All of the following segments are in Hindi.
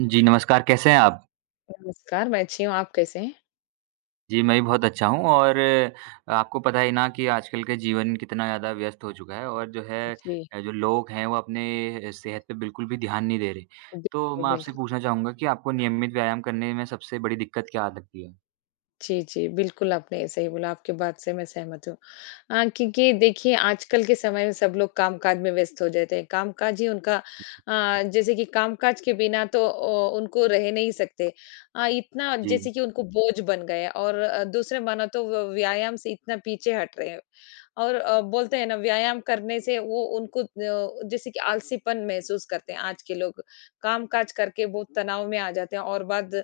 जी, नमस्कार, कैसे हैं आप? नमस्कार, मैं अच्छी हूँ, आप कैसे हैं? जी, मैं भी बहुत अच्छा हूँ और आपको पता ही ना कि आजकल के जीवन कितना ज़्यादा व्यस्त हो चुका है और जो है जी, जो लोग हैं, वो अपने सेहत पे बिल्कुल भी ध्यान नहीं दे रहे। तो बिल्कुल, मैं आपसे बिल्कुल। पूछना चाहूँगा कि आपको नियमित व्यायाम करने में सबसे बड़ी दिक्कत क्या आ लगती है? जी, जी, बिल्कुल आपने सही बोला, आपकी बात से मैं सहमत हूँ। हाँ, क्योंकि देखिए आजकल के समय में सब लोग कामकाज में व्यस्त हो जाते हैं। कामकाज ही उनका जैसे कि कामकाज के बिना तो उनको रह नहीं सकते। इतना जी, जैसे कि उनको बोझ बन गए हैं और दूसरे मानो तो व व्यायाम से इतना पीछे हट रहे हैं। और बोलते हैं ना व्यायाम करने से वो उनको जैसे कि आलसीपन महसूस करते हैं आज के लोग। कामकाज करके बहुत तनाव में आ जाते हैं और बाद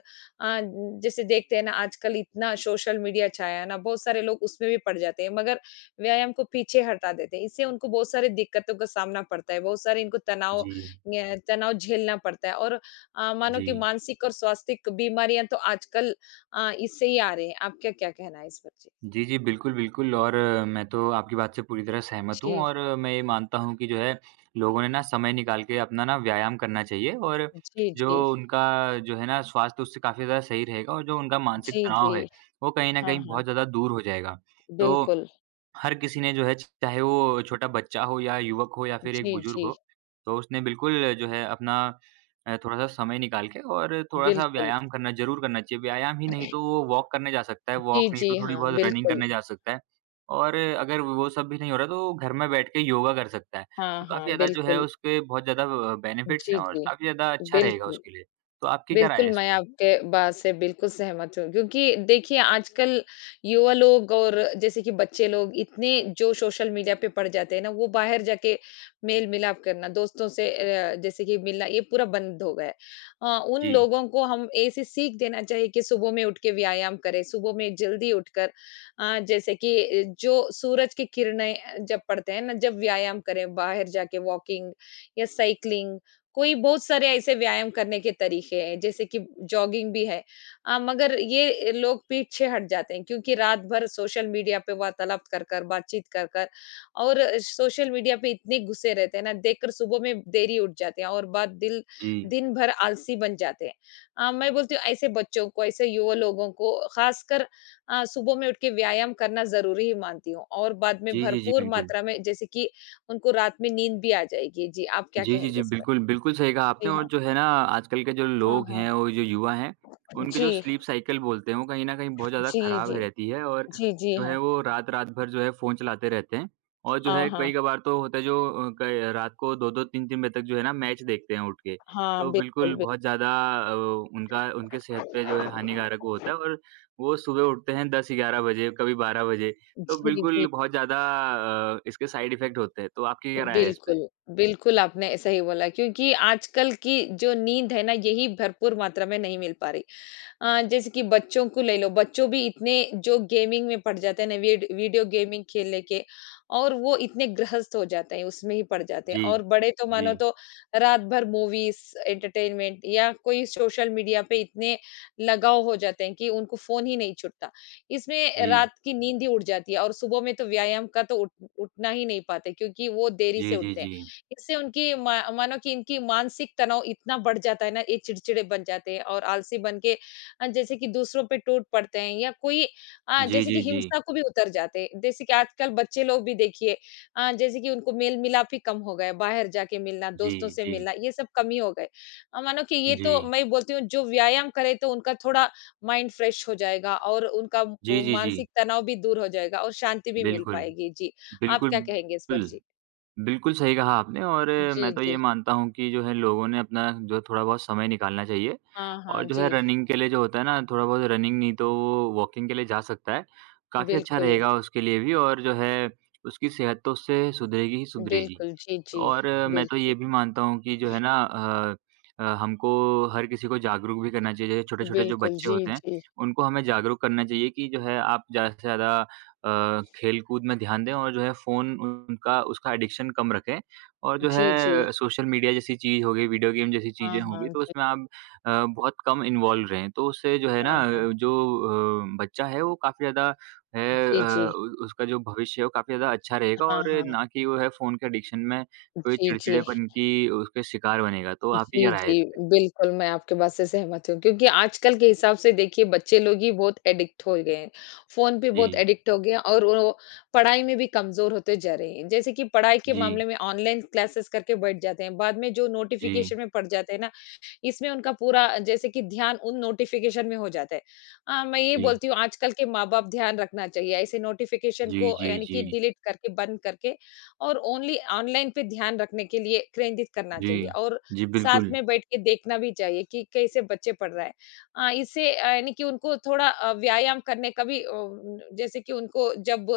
जैसे देखते हैं ना आजकल इतना सोशल मीडिया छाया है ना, बहुत सारे लोग उसमें भी पड़ जाते हैं मगर व्यायाम को पीछे हटा देते हैं। इससे उनको बहुत सारी दिक्कतों का सामना पड़ता है, बहुत सारे इनको तनाव जी, न्य तनाव झेलना पड़ता है और मानो जी। कि मानसिक और स्वास्थ्यिक बीमारियाँ तो आजकल इससे ही आ रही हैं। आपका क्या कहना है इस पर? जी, जी। बिल्कुल, बिल्कुल और मैं तो आपकी बात से पूरी तरह सहमत जी। हूँ और मैं ये मानता हूँ कि जो है, लोगों ने ना समय निकाल के अपना ना व्यायाम करना चाहिए और जी, जी, जो जी। उनका जो है ना स्वास्थ्य उससे काफ़ी ज़्यादा सही रहेगा और जो उनका मानसिक जी, तनाव है, जी। वो कहीं न हाँ, कहीं बहुत हाँ। ज़्यादा दूर हो जाएगा। तो बिल्कुल। हर किसी ने जो है चाहे वो छोटा बच्चा हो या युवक हो या फिर एक जी, बुजुर्ग जी। हो, तो उसने बिल्कुल जो है अपना थोड़ा-सा समय निकाल के और थोड़ा-सा बिल्कुल। व्यायाम करना ज़रूर करना चाहिए। व्यायाम ही नहीं तो वो वॉक करने जा सकता है, जी, वॉक नहीं जी। तो थोड़ी हाँ, बहुत रनिंग बिल्कुल। करने जा सकता है और अगर वो सब भी नहीं हो रहा तो घर में बैठ के योगा कर सकता है। हाँ, तो हाँ। काफ़ी ज़्यादा जो है बिल्कुल। उसके बहुत ज़्यादा ब बेनिफिट्स जी, हैं और जी। काफ़ी ज़्यादा अच्छा रहेगा बिल्कुल। उसके लिए। तो आपकी क्या राय है बिल्कुल, इस मैं पे? आपके बात से बिल्कुल सहमत हूँ क्योंकि देखिए आजकल युवा लोग और जैसे कि बच्चे लोग इतने जो सोशल मीडिया पे पड़ जाते हैं ना, वो बाहर जाके मेल-मिलाप करना, दोस्तों से जैसे कि मिलना ये पूरा बंद हो गया है। उन जी, लोगों को हम ऐसी सीख देना चाहिए कि सुबह में उठ के व्यायाम करें, सुबह में जल्दी उठकर जैसे कि जो सूरज की किरणें जब पड़ते हैं ना, जब व्यायाम करें, बाहर जाके वॉकिंग या साइक्लिंग कोई बहुत सारे ऐसे व्यायाम करने के तरीके हैं जैसे कि जॉगिंग भी है मगर ये लोग पीछे हट जाते हैं क्योंकि रात भर सोशल मीडिया पे वार्तालाप कर कर बातचीत कर कर और सोशल मीडिया पे इतने घुसे रहते हैं ना देखकर सुबह में देरी उठ जाते हैं और बाद दिल जी। दिन भर आलसी बन जाते हैं मैं बोलती हूँ ऐसे बच्चों को ऐसे युवा लोगों को खासकर सुबह में उठ के व्यायाम करना जरूरी ही मानती हूँ और बाद में जी, जी, जी, भरपूर बिल्कुल। मात्रा में जैसे कि उनको रात में नींद भी आ जाएगी जी आप क्या जी, जी, कहेंगे जी। इस पर बिल्कुल, बिल्कुल सही कहा आपने जी और हाँ। जो है ना आजकल के जो हाँ, लोग हाँ। हैं और जो युवा हैं, उनकी जो जी, स्लीप साइकिल बोलते हैं वो कहीं न कहीं बहुत ज़्यादा जी, खराब जी। है रहती है और जी, जी, जो हाँ। है वो रात-रात भर जो है फ़ोन चलाते रहते हैं। और जो हाँ, है हाँ। कई-कभार तो होता है जो क रात को 2-2 3-3 बजे तक जो है ना मैच देखते हैं उठ के। हाँ, तो बिल्कुल, बिल्कुल बिल बहुत ज़्यादा अ, उनका उनके सेहत पे जो है हानिकारक वो होता है और वो सुबह उठते हैं 10-11 बजे, कभी 12 बजे। तो जी, बिल्कुल जी। बहुत ज़्यादा इसके साइड इफ़ेक्ट होते हैं। तो आपकी क्या राय है इस पे? बिल्कुल, बिल्कुल आपने सही बोला क्योंकि आजकल की जो नींद है ना, यही भरपूर मात्रा में नहीं मिल पा रही। जैसे कि बच्चों को ले लो, बच्चों भी इतने जो गेमिंग में पड़ जाते हैं ना वीडियो गेमिंग खेलने के और वो इतने गृहस्थ हो जाते हैं, उसमें ही पड़ जाते हैं जी, और बड़े तो जी, मानो तो रात भर मूवीज़, एंटरटेनमेंट या कोई सोशल मीडिया पे इतने लगाव हो जाते हैं कि उनको फ़ोन ही नहीं छूटता। इसमें जी, रात की नींद ही उड़ जाती है और सुबह में तो व्यायाम का तो उठ उठना ही नहीं पाते क्योंकि वो देरी से जी, जी, उठते हैं। जी। इससे उनकी मा मानो कि इनकी मानसिक तनाव इतना बढ़ जाता है ना, ये चिड़चिड़े बन जाते हैं और आलसी बन के जैसे कि दूसरों पे टूट पड़ते हैं या कोई जी, जैसे कि जी, जी, हिंसा को भी उतर जाते हैं। जैसे कि आजकल बच्चे लोग भी देखिए जैसे कि उनको मेल-मिलाप ही कम हो गया है, बाहर जाके मिलना, जी, दोस्तों से जी, मिलना, ये सब कम ही हो गए। मानो कि ये जी। तो मैं बोलती हूँ जो व्यायाम करे तो उनका थोड़ा माइंड फ्रेश हो जाएगा और उनका जी, वो जी, जी, मानसिक तनाव भी दूर हो जाएगा और शांति भी मिल बिल्कुल, पाएगी। जी, आप बिल्कुल, क्या कहेंगे इस पर? जी। बिल्कुल। बिल्कुल सही कहा आपने और जी, मैं तो ये जी। मानता हूँ कि जो है लोगों ने अपना जो है थोड़ा बहुत समय निकालना चाहिए हाँ, हाँ, और जो है जी। रनिंग के लिए जो होता है ना थोड़ा बहुत रनिंग नहीं तो वो वॉकिंग के लिए जा सकता है। काफ़ी अच्छा बिल्कुल, रहेगा उसके लिए भी और जो है उसकी सेहत तो उससे सुधरेगी ही सुधरेगी। बिल्कुल। जी, जी। और मैं तो बिल्कुल, ये भी मानता हूँ कि जो है ना हमको हर किसी को जागरूक भी करना चाहिए। जैसे छोटे-छोटे जो बिल्कुल। बच्चे जी, होते हैं, जी। उनको हमें जागरूक करना चाहिए कि जो है आप ज़्यादा से ज़्यादा खेल-कूद में ध्यान दें और जो है फ़ोन उनका उसका एडिक्शन कम रखें। और जो जी, जी। है सोशल मीडिया जैसी चीज़ हो गई, वीडियो गेम जैसी हाँ, चीज़ें हो गई, हाँ। तो जी, उसमें आप अ, बहुत कम इन्वॉल्व रहें। तो उससे जो है हाँ, ना हाँ। बच्चा है वो काफ़ी ज़्यादा है जी, जी। उ उसका जो भविष्य है वो काफ़ी ज़्यादा अच्छा रहेगा हाँ, और हाँ। ना कि वो है फ़ोन के एडिक्शन में कोई जी, जी। चिड़चिड़ेपन की उसके शिकार बनेगा, तो आपकी जी, क्या राय है इस जी। पे? बिल्कुल, मैं आपके बात से सहमत हूँ क्योंकि आजकल के हिसाब से देखिए बच्चे लोग ही बहुत एडिक्ट हो गए हैं। फ़ोन पे बहुत जी, एडिक्ट हो गए हैं और वो पढ़ाई में भी कमज़ोर होते जा रहे हैं। जैसे कि पढ़ाई के जी, मामले में ऑनलाइन क्लासेस करके बैठ जाते हैं, बाद में जो जी, नोटिफ़िकेशन में पड़ जाते हैं ना इसमें उनका पूरा जैसे कि ध्यान उन नोटिफिकेशन में हो जाता है। मैं ये जी, बोलती हूँ आजकल के माँ-बाप ध्यान रखना चाहिए, ऐसे नोटिफिकेशन जी, को जी, यानी कि जी, डिलीट करके, बंद करके और ओनली ऑनलाइन पे ध्यान रखने के लिए केंद्रित करना जी, चाहिए और जी, साथ बिल्कुल। में बैठ के देखना भी चाहिए कि कैसे बच्चे पढ़ रहा है। इससे यानी कि उनको थोड़ा व्यायाम करने का भी जैसे कि उनको जब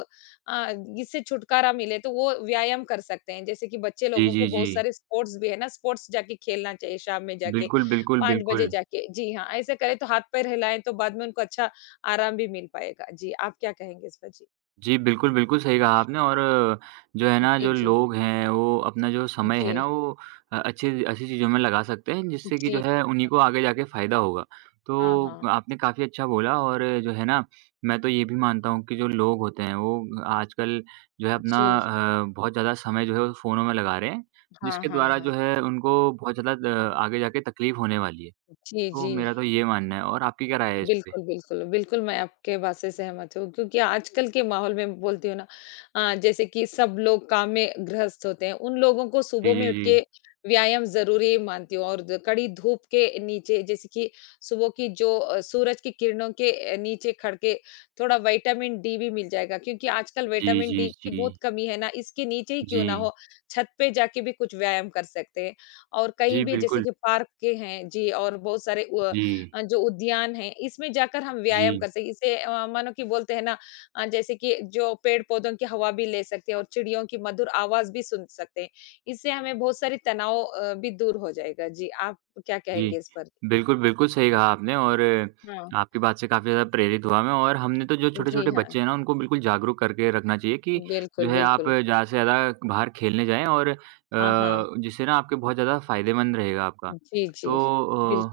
अ, इससे छुटकारा मिले तो वो व्यायाम कर सकते हैं। जैसे कि बच्चे जी, लोगों को जी, जी। बहुत सारे स्पोर्ट्स भी है ना, स्पोर्ट्स जाके खेलना चाहिए शाम में जाके। बिल्कुल, बिल्कुल, 5 बजे बिल्कुल। जाके जी हाँ, ऐसा करें तो हाथ-पैर हिलाएँ तो बाद में उनको अच्छा आराम भी मिल पाएगा। जी, आप क्या कहेंगे इस पर? जी। जी, बिल्कुल, बिल्कुल सही कहा आपने और जो है ना, जी, जो जी। लोग हैं, वो अपना जो समय है जी, ना, वो अच्छी अच्छी चीज़ों में लगा सकते हैं, जिससे कि जो जी। है, उन्हीं को आगे जाके फ़ायदा होगा। तो हाँ, हाँ। आपने काफ़ी अच्छा बोला और जो है ना, मैं तो ये भी मानता हूँ कि जो लोग होते हैं, वो आजकल जो है अपना जी। बहुत ज़्यादा समय जो है, वो फ़ोनों में लगा रहे हैं, हाँ, जिसके हाँ, द्वारा हाँ। जो है, उनको बहुत ज़्यादा द आगे जाके तकलीफ़ होने वाली है। जी, तो जी। मेरा तो ये मानना है और आपकी क्या राय है इस पे? बिल्कुल, बिल्कुल। बिल्कुल, मैं आपके बात से सहमत हूँ क्योंकि आजकल के माहौल में बोलती हूँ ना जैसे कि सब लोग काम में गृहस्थ होते हैं, उन लोगों को जी, सुबह में जी, उठ के जी। व्यायाम ज़रूरी मानती हूँ और द कड़ी धूप के नीचे जैसे कि सुबह की जो सूरज की किरणों के नीचे खड़ के थोड़ा विटामिन डी भी मिल जाएगा क्योंकि आजकल जी, विटामिन जी, डी की जी। बहुत कमी है ना, इसके नीचे ही जी। क्यों ना हो, छत पे जाके भी कुछ व्यायाम कर सकते हैं। और कहीं जी, भी जैसे बिल्कुल। कि पार्क के हैं जी और बहुत सारे व जी, जो उद्यान है इसमें जाकर हम व्यायाम जी, कर सकें। इसे मानो कि बोलते हैं ना जैसे कि जो पेड़-पौधों की हवा भी ले सकते हैं और चिड़ियों की मधुर आवाज़ भी सुन सकते हैं। इससे हमें बहुत सारी तनाव भी दूर हो जाएगा। जी, आप क्या कहेंगे जी। इस पर? बिल्कुल, बिल्कुल सही कहा आपने और हाँ। आपकी बात से काफ़ी ज़्यादा प्रेरित हुआ मैं और हमने तो जो जी छोटे-छोटे हाँ, बच्चे हैं ना, उनको बिल्कुल जागरूक करके रखना चाहिए कि बिल्कुल, जो है आप बिल्कुल। ज़्यादा से ज़्यादा बाहर खेलने जाएँ और हाँ, हाँ। जिससे ना आपके बहुत ज़्यादा फ़ायदेमंद रहेगा आपका। जी, जी, तो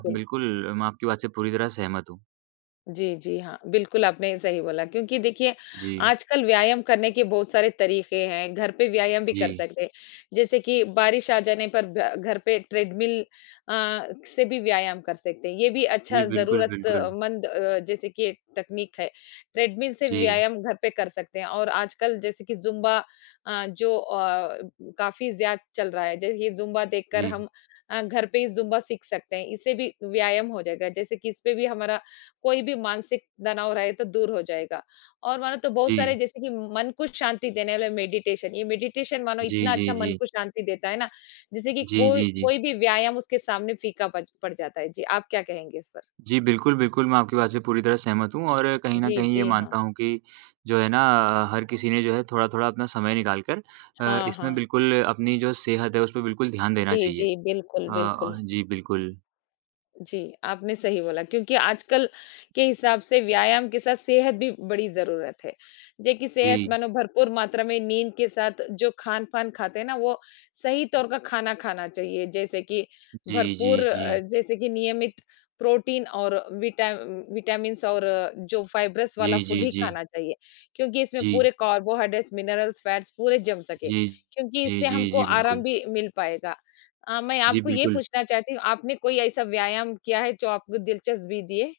बिल्कुल मैं आपकी बात से पूरी तरह सहमत हूँ। जी, जी, हाँ। बिल्कुल, आपने सही बोला क्योंकि देखिए जी, आजकल व्यायाम करने के बहुत सारे तरीके हैं, घर पे व्यायाम भी जी। कर सकते हैं। जैसे कि बारिश आ जाने पर ब घर पे ट्रेडमिल अ, से भी व्यायाम कर सकते हैं। ये भी जी, अच्छा बिल्कुल, बिल्कुल। ज़रूरतमंद जैसे कि एक तकनीक है। ट्रेडमिल से जी, व्यायाम घर पे कर सकते हैं और आजकल जैसे कि ज़ुम्बा जो काफ़ी ज़्यादा चल रहा है। जैसे ये ज़ुम्बा देखकर जी, हम घर पे ही ज़ुम्बा सीख सकते हैं। इससे भी व्यायाम हो जाएगा। जैसे कि इसपे भी हमारा कोई भी मानसिक तनाव रहे तो दूर हो जाएगा। और मानो तो बहुत सारे जी। जैसे कि मन को शांति देने वाले मेडिटेशन, ये मेडिटेशन मानो जी, इतना जी, अच्छा मन जी। को शांति देता है ना, जैसे कि जी, कोई जी, जी। कोई भी व्यायाम उसके सामने फीका पड़ पड़ जाता है। जी, आप क्या कहेंगे इस पर? जी, बिल्कुल, बिल्कुल, मैं आपकी बात से पूरी तरह सहमत हूँ और कहीं न जी, कहीं ये जी, हाँ। मानता हूँ कि जो है ना हर किसी ने जो है थोड़ा-थोड़ा अपना समय निकाल कर हाँ, इसमें हाँ। बिल्कुल अपनी जो सेहत है, उस पे बिल्कुल ध्यान देना जी, चाहिए। जी, बिल्कुल, बिल्कुल। जी, बिल्कुल। जी, आपने सही बोला क्योंकि आजकल के हिसाब से व्यायाम के साथ सेहत भी बड़ी ज़रूरत है। जे कि जी। सेहत मानो भरपूर मात्रा में नींद के साथ जो खान-पान खाते हैं ना, वो सही तौर का खाना खाना चाहिए। जैसे कि जी, जी, भरपूर जी। जैसे कि नियमित प्रोटीन और विटा विटामिन्स और जो फाइब्रस जी, वाला फूड जी, ही जी। खाना चाहिए, क्योंकि इसमें जी। पूरे कार्बोहाइड्रेट्स, मिनरल्स, फैट्स पूरे जम सके, जी। क्योंकि जी, इससे जी, हमको जी, आराम बिल्कुल। भी मिल पाएगा। मैं जी, आपको ये बिल्कुल। पूछना चाहती हूँ, आपने कोई ऐसा व्यायाम किया है जो आपको दिलचस्पी दिए?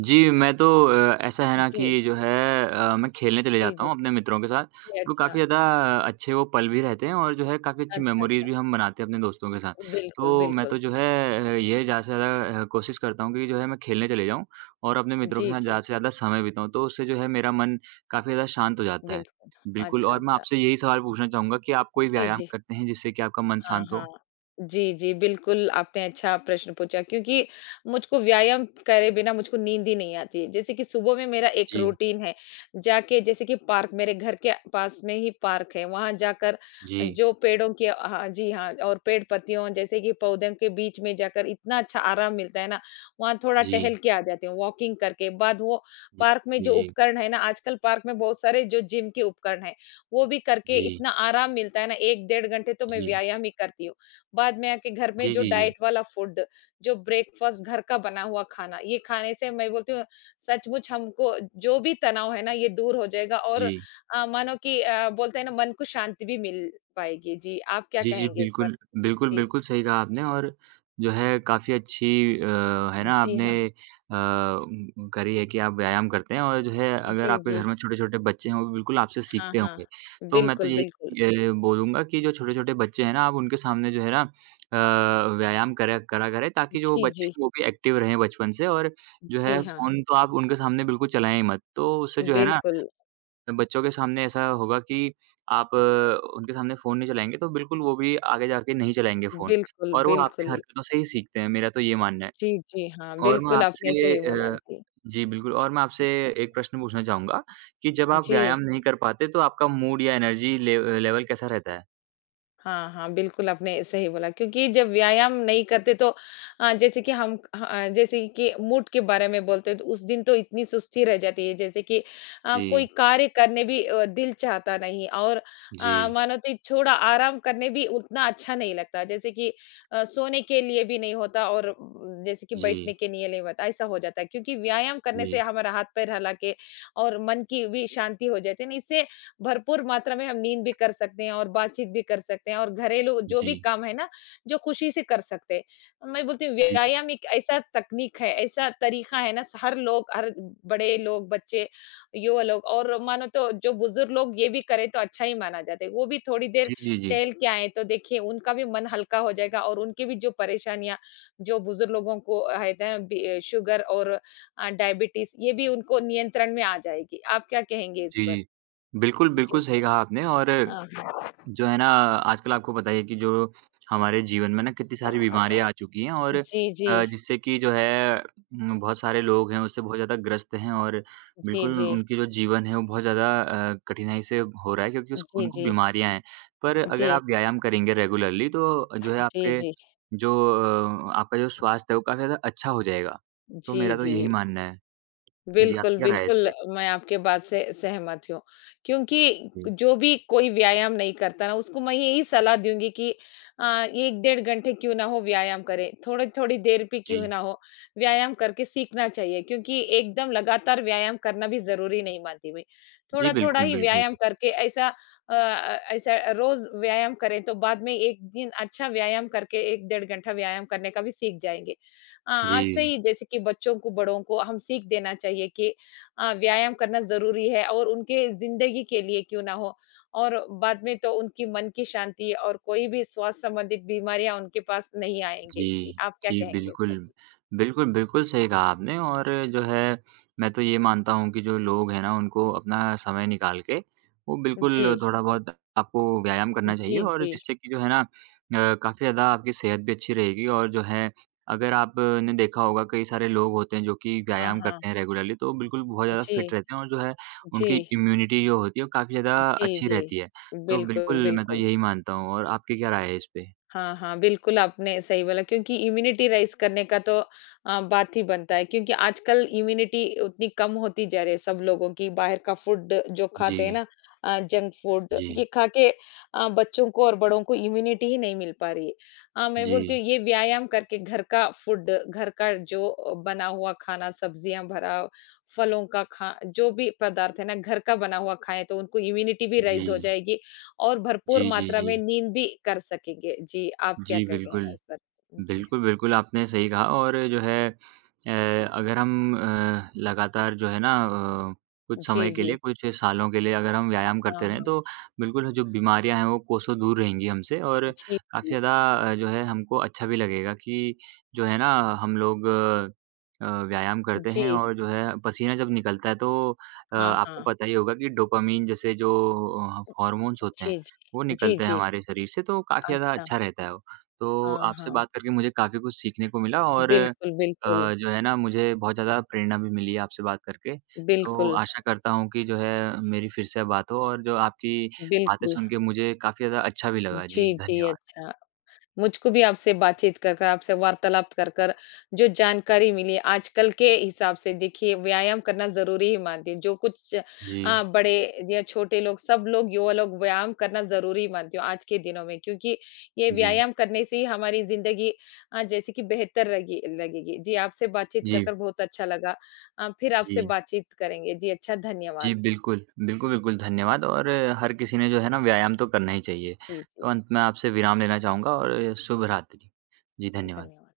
जी, मैं तो ऐसा है ना जी। कि जो है मैं खेलने चले जी, जाता जी। हूँ अपने मित्रों के साथ, जी, तो अच्छा। काफ़ी ज़्यादा अच्छे वो पल भी रहते हैं और जो है काफ़ी अच्छी अच्छा, मेमोरीज़ अच्छा। भी हम बनाते हैं अपने दोस्तों के साथ। बिल्कुल, तो मैं बिल्कुल। तो जो है ये ज़्यादा से ज़्यादा कोशिश करता हूँ कि जो है मैं खेलने चले जाऊँ और अपने मित्रों के जी, साथ जी। ज़्यादा से ज़्यादा समय बिताऊँ, तो उससे जो है मेरा मन काफ़ी ज़्यादा शांत हो जाता है। बिल्कुल। बिल्कुल अच्छा, और मैं अच्छा। आपसे यही सवाल पूछना चाहूँगा कि आप कोई जी, व्यायाम जी। करते हैं जिससे कि आपका मन हाँ, शांत हाँ। हो? जी, जी, बिल्कुल आपने अच्छा प्रश्न पूछा क्योंकि मुझको व्यायाम करे बिना मुझको नींद ही नहीं आती है। जैसे कि सुबह में मेरा एक जी, रूटीन है, जाके जैसे कि पार्क मेरे घर के पास में ही पार्क है, वहाँ जाकर जी, जो पेड़ों के हाँ, जी हाँ और पेड़-पत्तियों जैसे कि पौधों के बीच में जाकर इतना अच्छा आराम मिलता है ना, वहाँ थोड़ा टहल जी, के आ जाती हूँ वॉकिंग करके। बाद वो जी, पार्क में जो जी, उपकरण है ना, आजकल पार्क में बहुत सारे जो जिम के उपकरण हैं। वो भी करके जी, इतना आराम मिलता है ना 1 डेढ़ घंटे तो मैं जी, व्यायाम ही करती हूँ। बाद में आके घर में जी, जो जी, जी, जी, डाइट वाला फूड, जो ब्रेकफ़ास्ट घर का बना हुआ खाना, ये खाने से मैं बोलती हूँ सचमुच हमको जो भी तनाव है ना ये दूर हो जाएगा और जी। मानो कि बोलते हैं ना मन को शांति भी मिल पाएगी। जी, आप क्या जी, जी, कहेंगे इस पर? बिल्कुल। बिल्कुल, जी, बिल्कुल जी। सही कहा आपने और जो है काफ़ी अच्छी अ, है ना जी आपने हाँ। हुँ। करी है कि आप व्यायाम करते हैं और जो है अगर जी, आपके जी। घर में छोटे-छोटे बच्चे हैं, वो भी बिल्कुल आपसे हाँ, सीखते हाँ। होंगे। तो मैं तो बिल्कुल, यही बिल्कुल। बोलूँगा कि जो छोटे-छोटे बच्चे हैं ना, आप उनके सामने जो है ना अ, व्यायाम करा करा करें ताकि जो जी, बच्चे जी। हैं, वो भी एक्टिव रहें बचपन से और जो जी है हाँ। फ़ोन तो आप उनके सामने बिल्कुल चलाएँ ही मत। तो उससे जो है ना बिल्कुल, बच्चों के सामने ऐसा होगा कि आप उनके सामने फ़ोन नहीं चलाएँगे, तो बिल्कुल वो भी आगे जाके नहीं चलाएँगे फ़ोन बिल्कुल, और वो आपकी बिल्कुल। हरकतों से ही सीखते हैं, मेरा तो ये मानना है। जी, जी हाँ। और मैं बिल्कुल आपने आपसे सही बोला। अ, जी। जी बिल्कुल और मैं आपसे एक प्रश्न पूछना चाहूँगा कि जब आप व्यायाम जी, नहीं कर पाते, तो आपका मूड या एनर्जी ले लेवल कैसा रहता है? हाँ, हाँ, बिल्कुल आपने सही बोला क्योंकि जब व्यायाम नहीं करते तो जैसे कि हम ह जैसे कि मूड के बारे में बोलते हैं तो उस दिन तो इतनी सुस्ती रह जाती है जैसे कि कोई जी, कार्य करने भी दिल चाहता नहीं और जी, मानो तो थोड़ा आराम करने भी उतना अच्छा नहीं लगता जैसे कि सोने के लिए भी नहीं होता और जैसे कि बैठने जी, के लिए नहीं होता ऐसा हो जाता है क्योंकि व्यायाम करने से जी, हमारा हाथ-पैर हिला के और मन की भी शांति हो जाती है ना इससे भरपूर मात्रा में हम नींद भी कर सकते हैं और बातचीत भी कर सकते हैं और घरेलू जो भी जी, काम है ना, जो खुशी से कर सकते हैं। मैं बोलती हूँ जी, व्यायाम एक ऐसा तकनीक है, ऐसा तरीका है ना हर लोग हर बड़े लोग, बच्चे, युवा लोग और मानो तो जो बुजुर्ग लोग ये भी करें तो अच्छा ही माना जाता है। वो भी थोड़ी देर जी, जी, जी, टहल के आएँ तो देखिए उनका भी मन हल्का हो जाएगा और उनकी भी जो परेशानियाँ जो बुजुर्ग लोगों को है ना बी शुगर और डायबिटीज़ ये भी उनको नियंत्रण में आ जाएगी। आप क्या कहेंगे इस जी, पर? जी। बिल्कुल, बिल्कुल जी। सही कहा आपने और हाँ, हाँ। जो है ना आजकल आपको पता ही है कि जो हमारे जीवन में ना कितनी सारी बीमारियाँ आ चुकी हैं और जी, जी। जिससे कि जो है बहुत सारे लोग हैं उससे बहुत ज़्यादा ग्रस्त हैं और जी, बिल्कुल जी। उनकी जो जीवन है वो बहुत ज़्यादा कठिनाई से हो रहा है क्योंकि उस जी, उनको जी। बीमारियाँ हैं। पर अगर जी, आप व्यायाम करेंगे रेगुलरली तो जो है जी, आपके जी, जी। जो आपका जो स्वास्थ्य है वो काफ़ी ज़्यादा अच्छा हो जाएगा। तो जी, मेरा तो जी। यही मानना है। जी, आपकी बिल्कुल, क्या राय है इस बिल्कुल, पे? मैं आपके बात से सहमत हूँ, क्योंकि जी, जो भी कोई व्यायाम नहीं करता ना, उसको मैं यही सलाह दूँगी कि 1 डेढ़ घंटे क्यों ना हो व्यायाम करें, थोड़ी-थोड़ी देर भी जी। क्यों ना हो, व्यायाम करके सीखना चाहिए क्योंकि एकदम लगातार व्यायाम करना भी ज़रूरी नहीं मानती मैं। जी, थोड़ा-थोड़ा बिल्कुल, ही बिल्कुल। व्यायाम करके ऐसा ऐसा रोज़ व्यायाम करें, तो बाद में एक दिन अच्छा व्यायाम करके 1 डेढ़ घंटा व्यायाम करने का भी सीख जाएँगे। हाँ, आज से जी। ही जैसे कि बच्चों को, बड़ों को हम सीख देना चाहिए कि व्यायाम करना ज़रूरी है और उनके ज़िंदगी के लिए क्यों ना हो और बाद में तो उनकी मन की शांति और कोई भी स्वास्थ्य संबंधित बीमारियाँ उनके पास नहीं आएँगे। जी, जी, आप क्या जी, कहेंगे इस बिल्कुल। पर? जी। बिल्कुल, बिल्कुल सही कहा आपने और जो है, मैं तो ये मानता हूँ कि जो लोग हैं ना, उनको अपना समय निकाल के, वो जी। बिल्कुल थोड़ा-बहुत आपको व्यायाम करना चाहिए जी, और जी। जिससे कि जो है ना काफ़ी ज़्यादा आपकी सेहत भी अच्छी रहेगी और जो है, अगर आपने देखा होगा कई सारे लोग होते हैं जो कि हाँ, व्यायाम हाँ। करते हैं रेगुलरली, तो बिल्कुल बहुत ज़्यादा जी, फिट रहते हैं और जो है, जी, उनकी इम्यूनिटी जो होती है, वो काफ़ी ज़्यादा जी, अच्छी जी। रहती है। तो बिल्कुल, बिल्कुल, मैं तो बिल्कुल। यही मानता हूँ और आपकी क्या राय है इस पे? हाँ, हाँ, बिल्कुल आपने सही बोला क्योंकि इम्यूनिटी राइज़ करने का तो बात ही बनता है क्योंकि आजकल इम्यूनिटी उतनी कम होती जा रही है सब लोगों की, बाहर का फूड जो खाते हैं जी, ना जंक फूड जी। ये खा के बच्चों को और बड़ों को इम्यूनिटी ही नहीं मिल पा रही है। मैं बोलती जी, हूँ ये व्यायाम करके घर का फूड, घर का जो बना हुआ खाना, सब्जियाँ भरा, फलों का खा जो भी पदार्थ है ना घर का बना हुआ खाएँ तो उनको इम्यूनिटी भी जी। राइज़ हो जाएगी और भरपूर जी, जी, मात्रा जी। में नींद भी कर सकेंगे। जी, आप क्या जी, क कहना है बिल्कुल। इस पर? जी, बिल्कुल, बिल्कुल, आपने सही कहा और जो है अ, अगर हम लगातार जो है ना अ, कुछ जी, समय के जी। लिए, कुछ सालों के लिए अगर हम व्यायाम हाँ, करते रहें, हाँ। तो बिल्कुल जो बीमारियाँ हैं, वो कोसों दूर रहेंगी हमसे और जी, काफ़ी जी। ज़्यादा जो है हमको अच्छा भी लगेगा कि जो है ना हम लोग व्यायाम करते हैं जी, और जो है पसीना जब निकलता है, तो हाँ, आपको हाँ। पता ही होगा कि डोपामाइन जैसे हार्मोन्स होते जी, हैं, वो जी। जी, निकलते हैं जी। हमारे शरीर से, तो काफ़ी ज़्यादा अच्छा। अच्छा रहता है वो। तो हाँ, आपसे हाँ। बात करके मुझे काफ़ी कुछ सीखने को मिला और बिल्कुल, बिल्कुल। जो है ना मुझे बहुत ज़्यादा प्रेरणा भी मिली है आपसे बात करके। तो बिल्कुल, आशा करता हूँ कि जो है मेरी फिर से बात हो और जो आपकी बातें बिल्कुल। सुन के मुझे काफ़ी ज़्यादा अच्छा भी लगा। जी, जी, जी, धन्यवाद। अच्छा। मुझको भी आपसे बातचीत कर कर, आपसे वार्तालाप कर कर जो जानकारी मिली आजकल के हिसाब से देखिए व्यायाम करना ज़रूरी ही मानती हूँ। जो कुछ जी, बड़े या छोटे लोग सब लोग युवा लोग व्यायाम करना ज़रूरी मानती हूँ आज के दिनों में क्योंकि ये जी, व्यायाम करने से ही हमारी ज़िंदगी जैसे कि बेहतर लगी लगेगी। जी, आपसे बातचीत कर जी, कर बहुत अच्छा लगा। फिर आपसे जी। बातचीत करेंगे। जी, अच्छा जी, धन्यवाद। बिल्कुल। बिल्कुल, बिल्कुल धन्यवाद और हर किसी ने जो है ना व्यायाम तो करना ही चाहिए। जी, जी, तो अंत में आपसे विराम लेना चाहूँगा और शुभ रात्रि। जी, अच्छा धन्यवाद। धन्यवाद।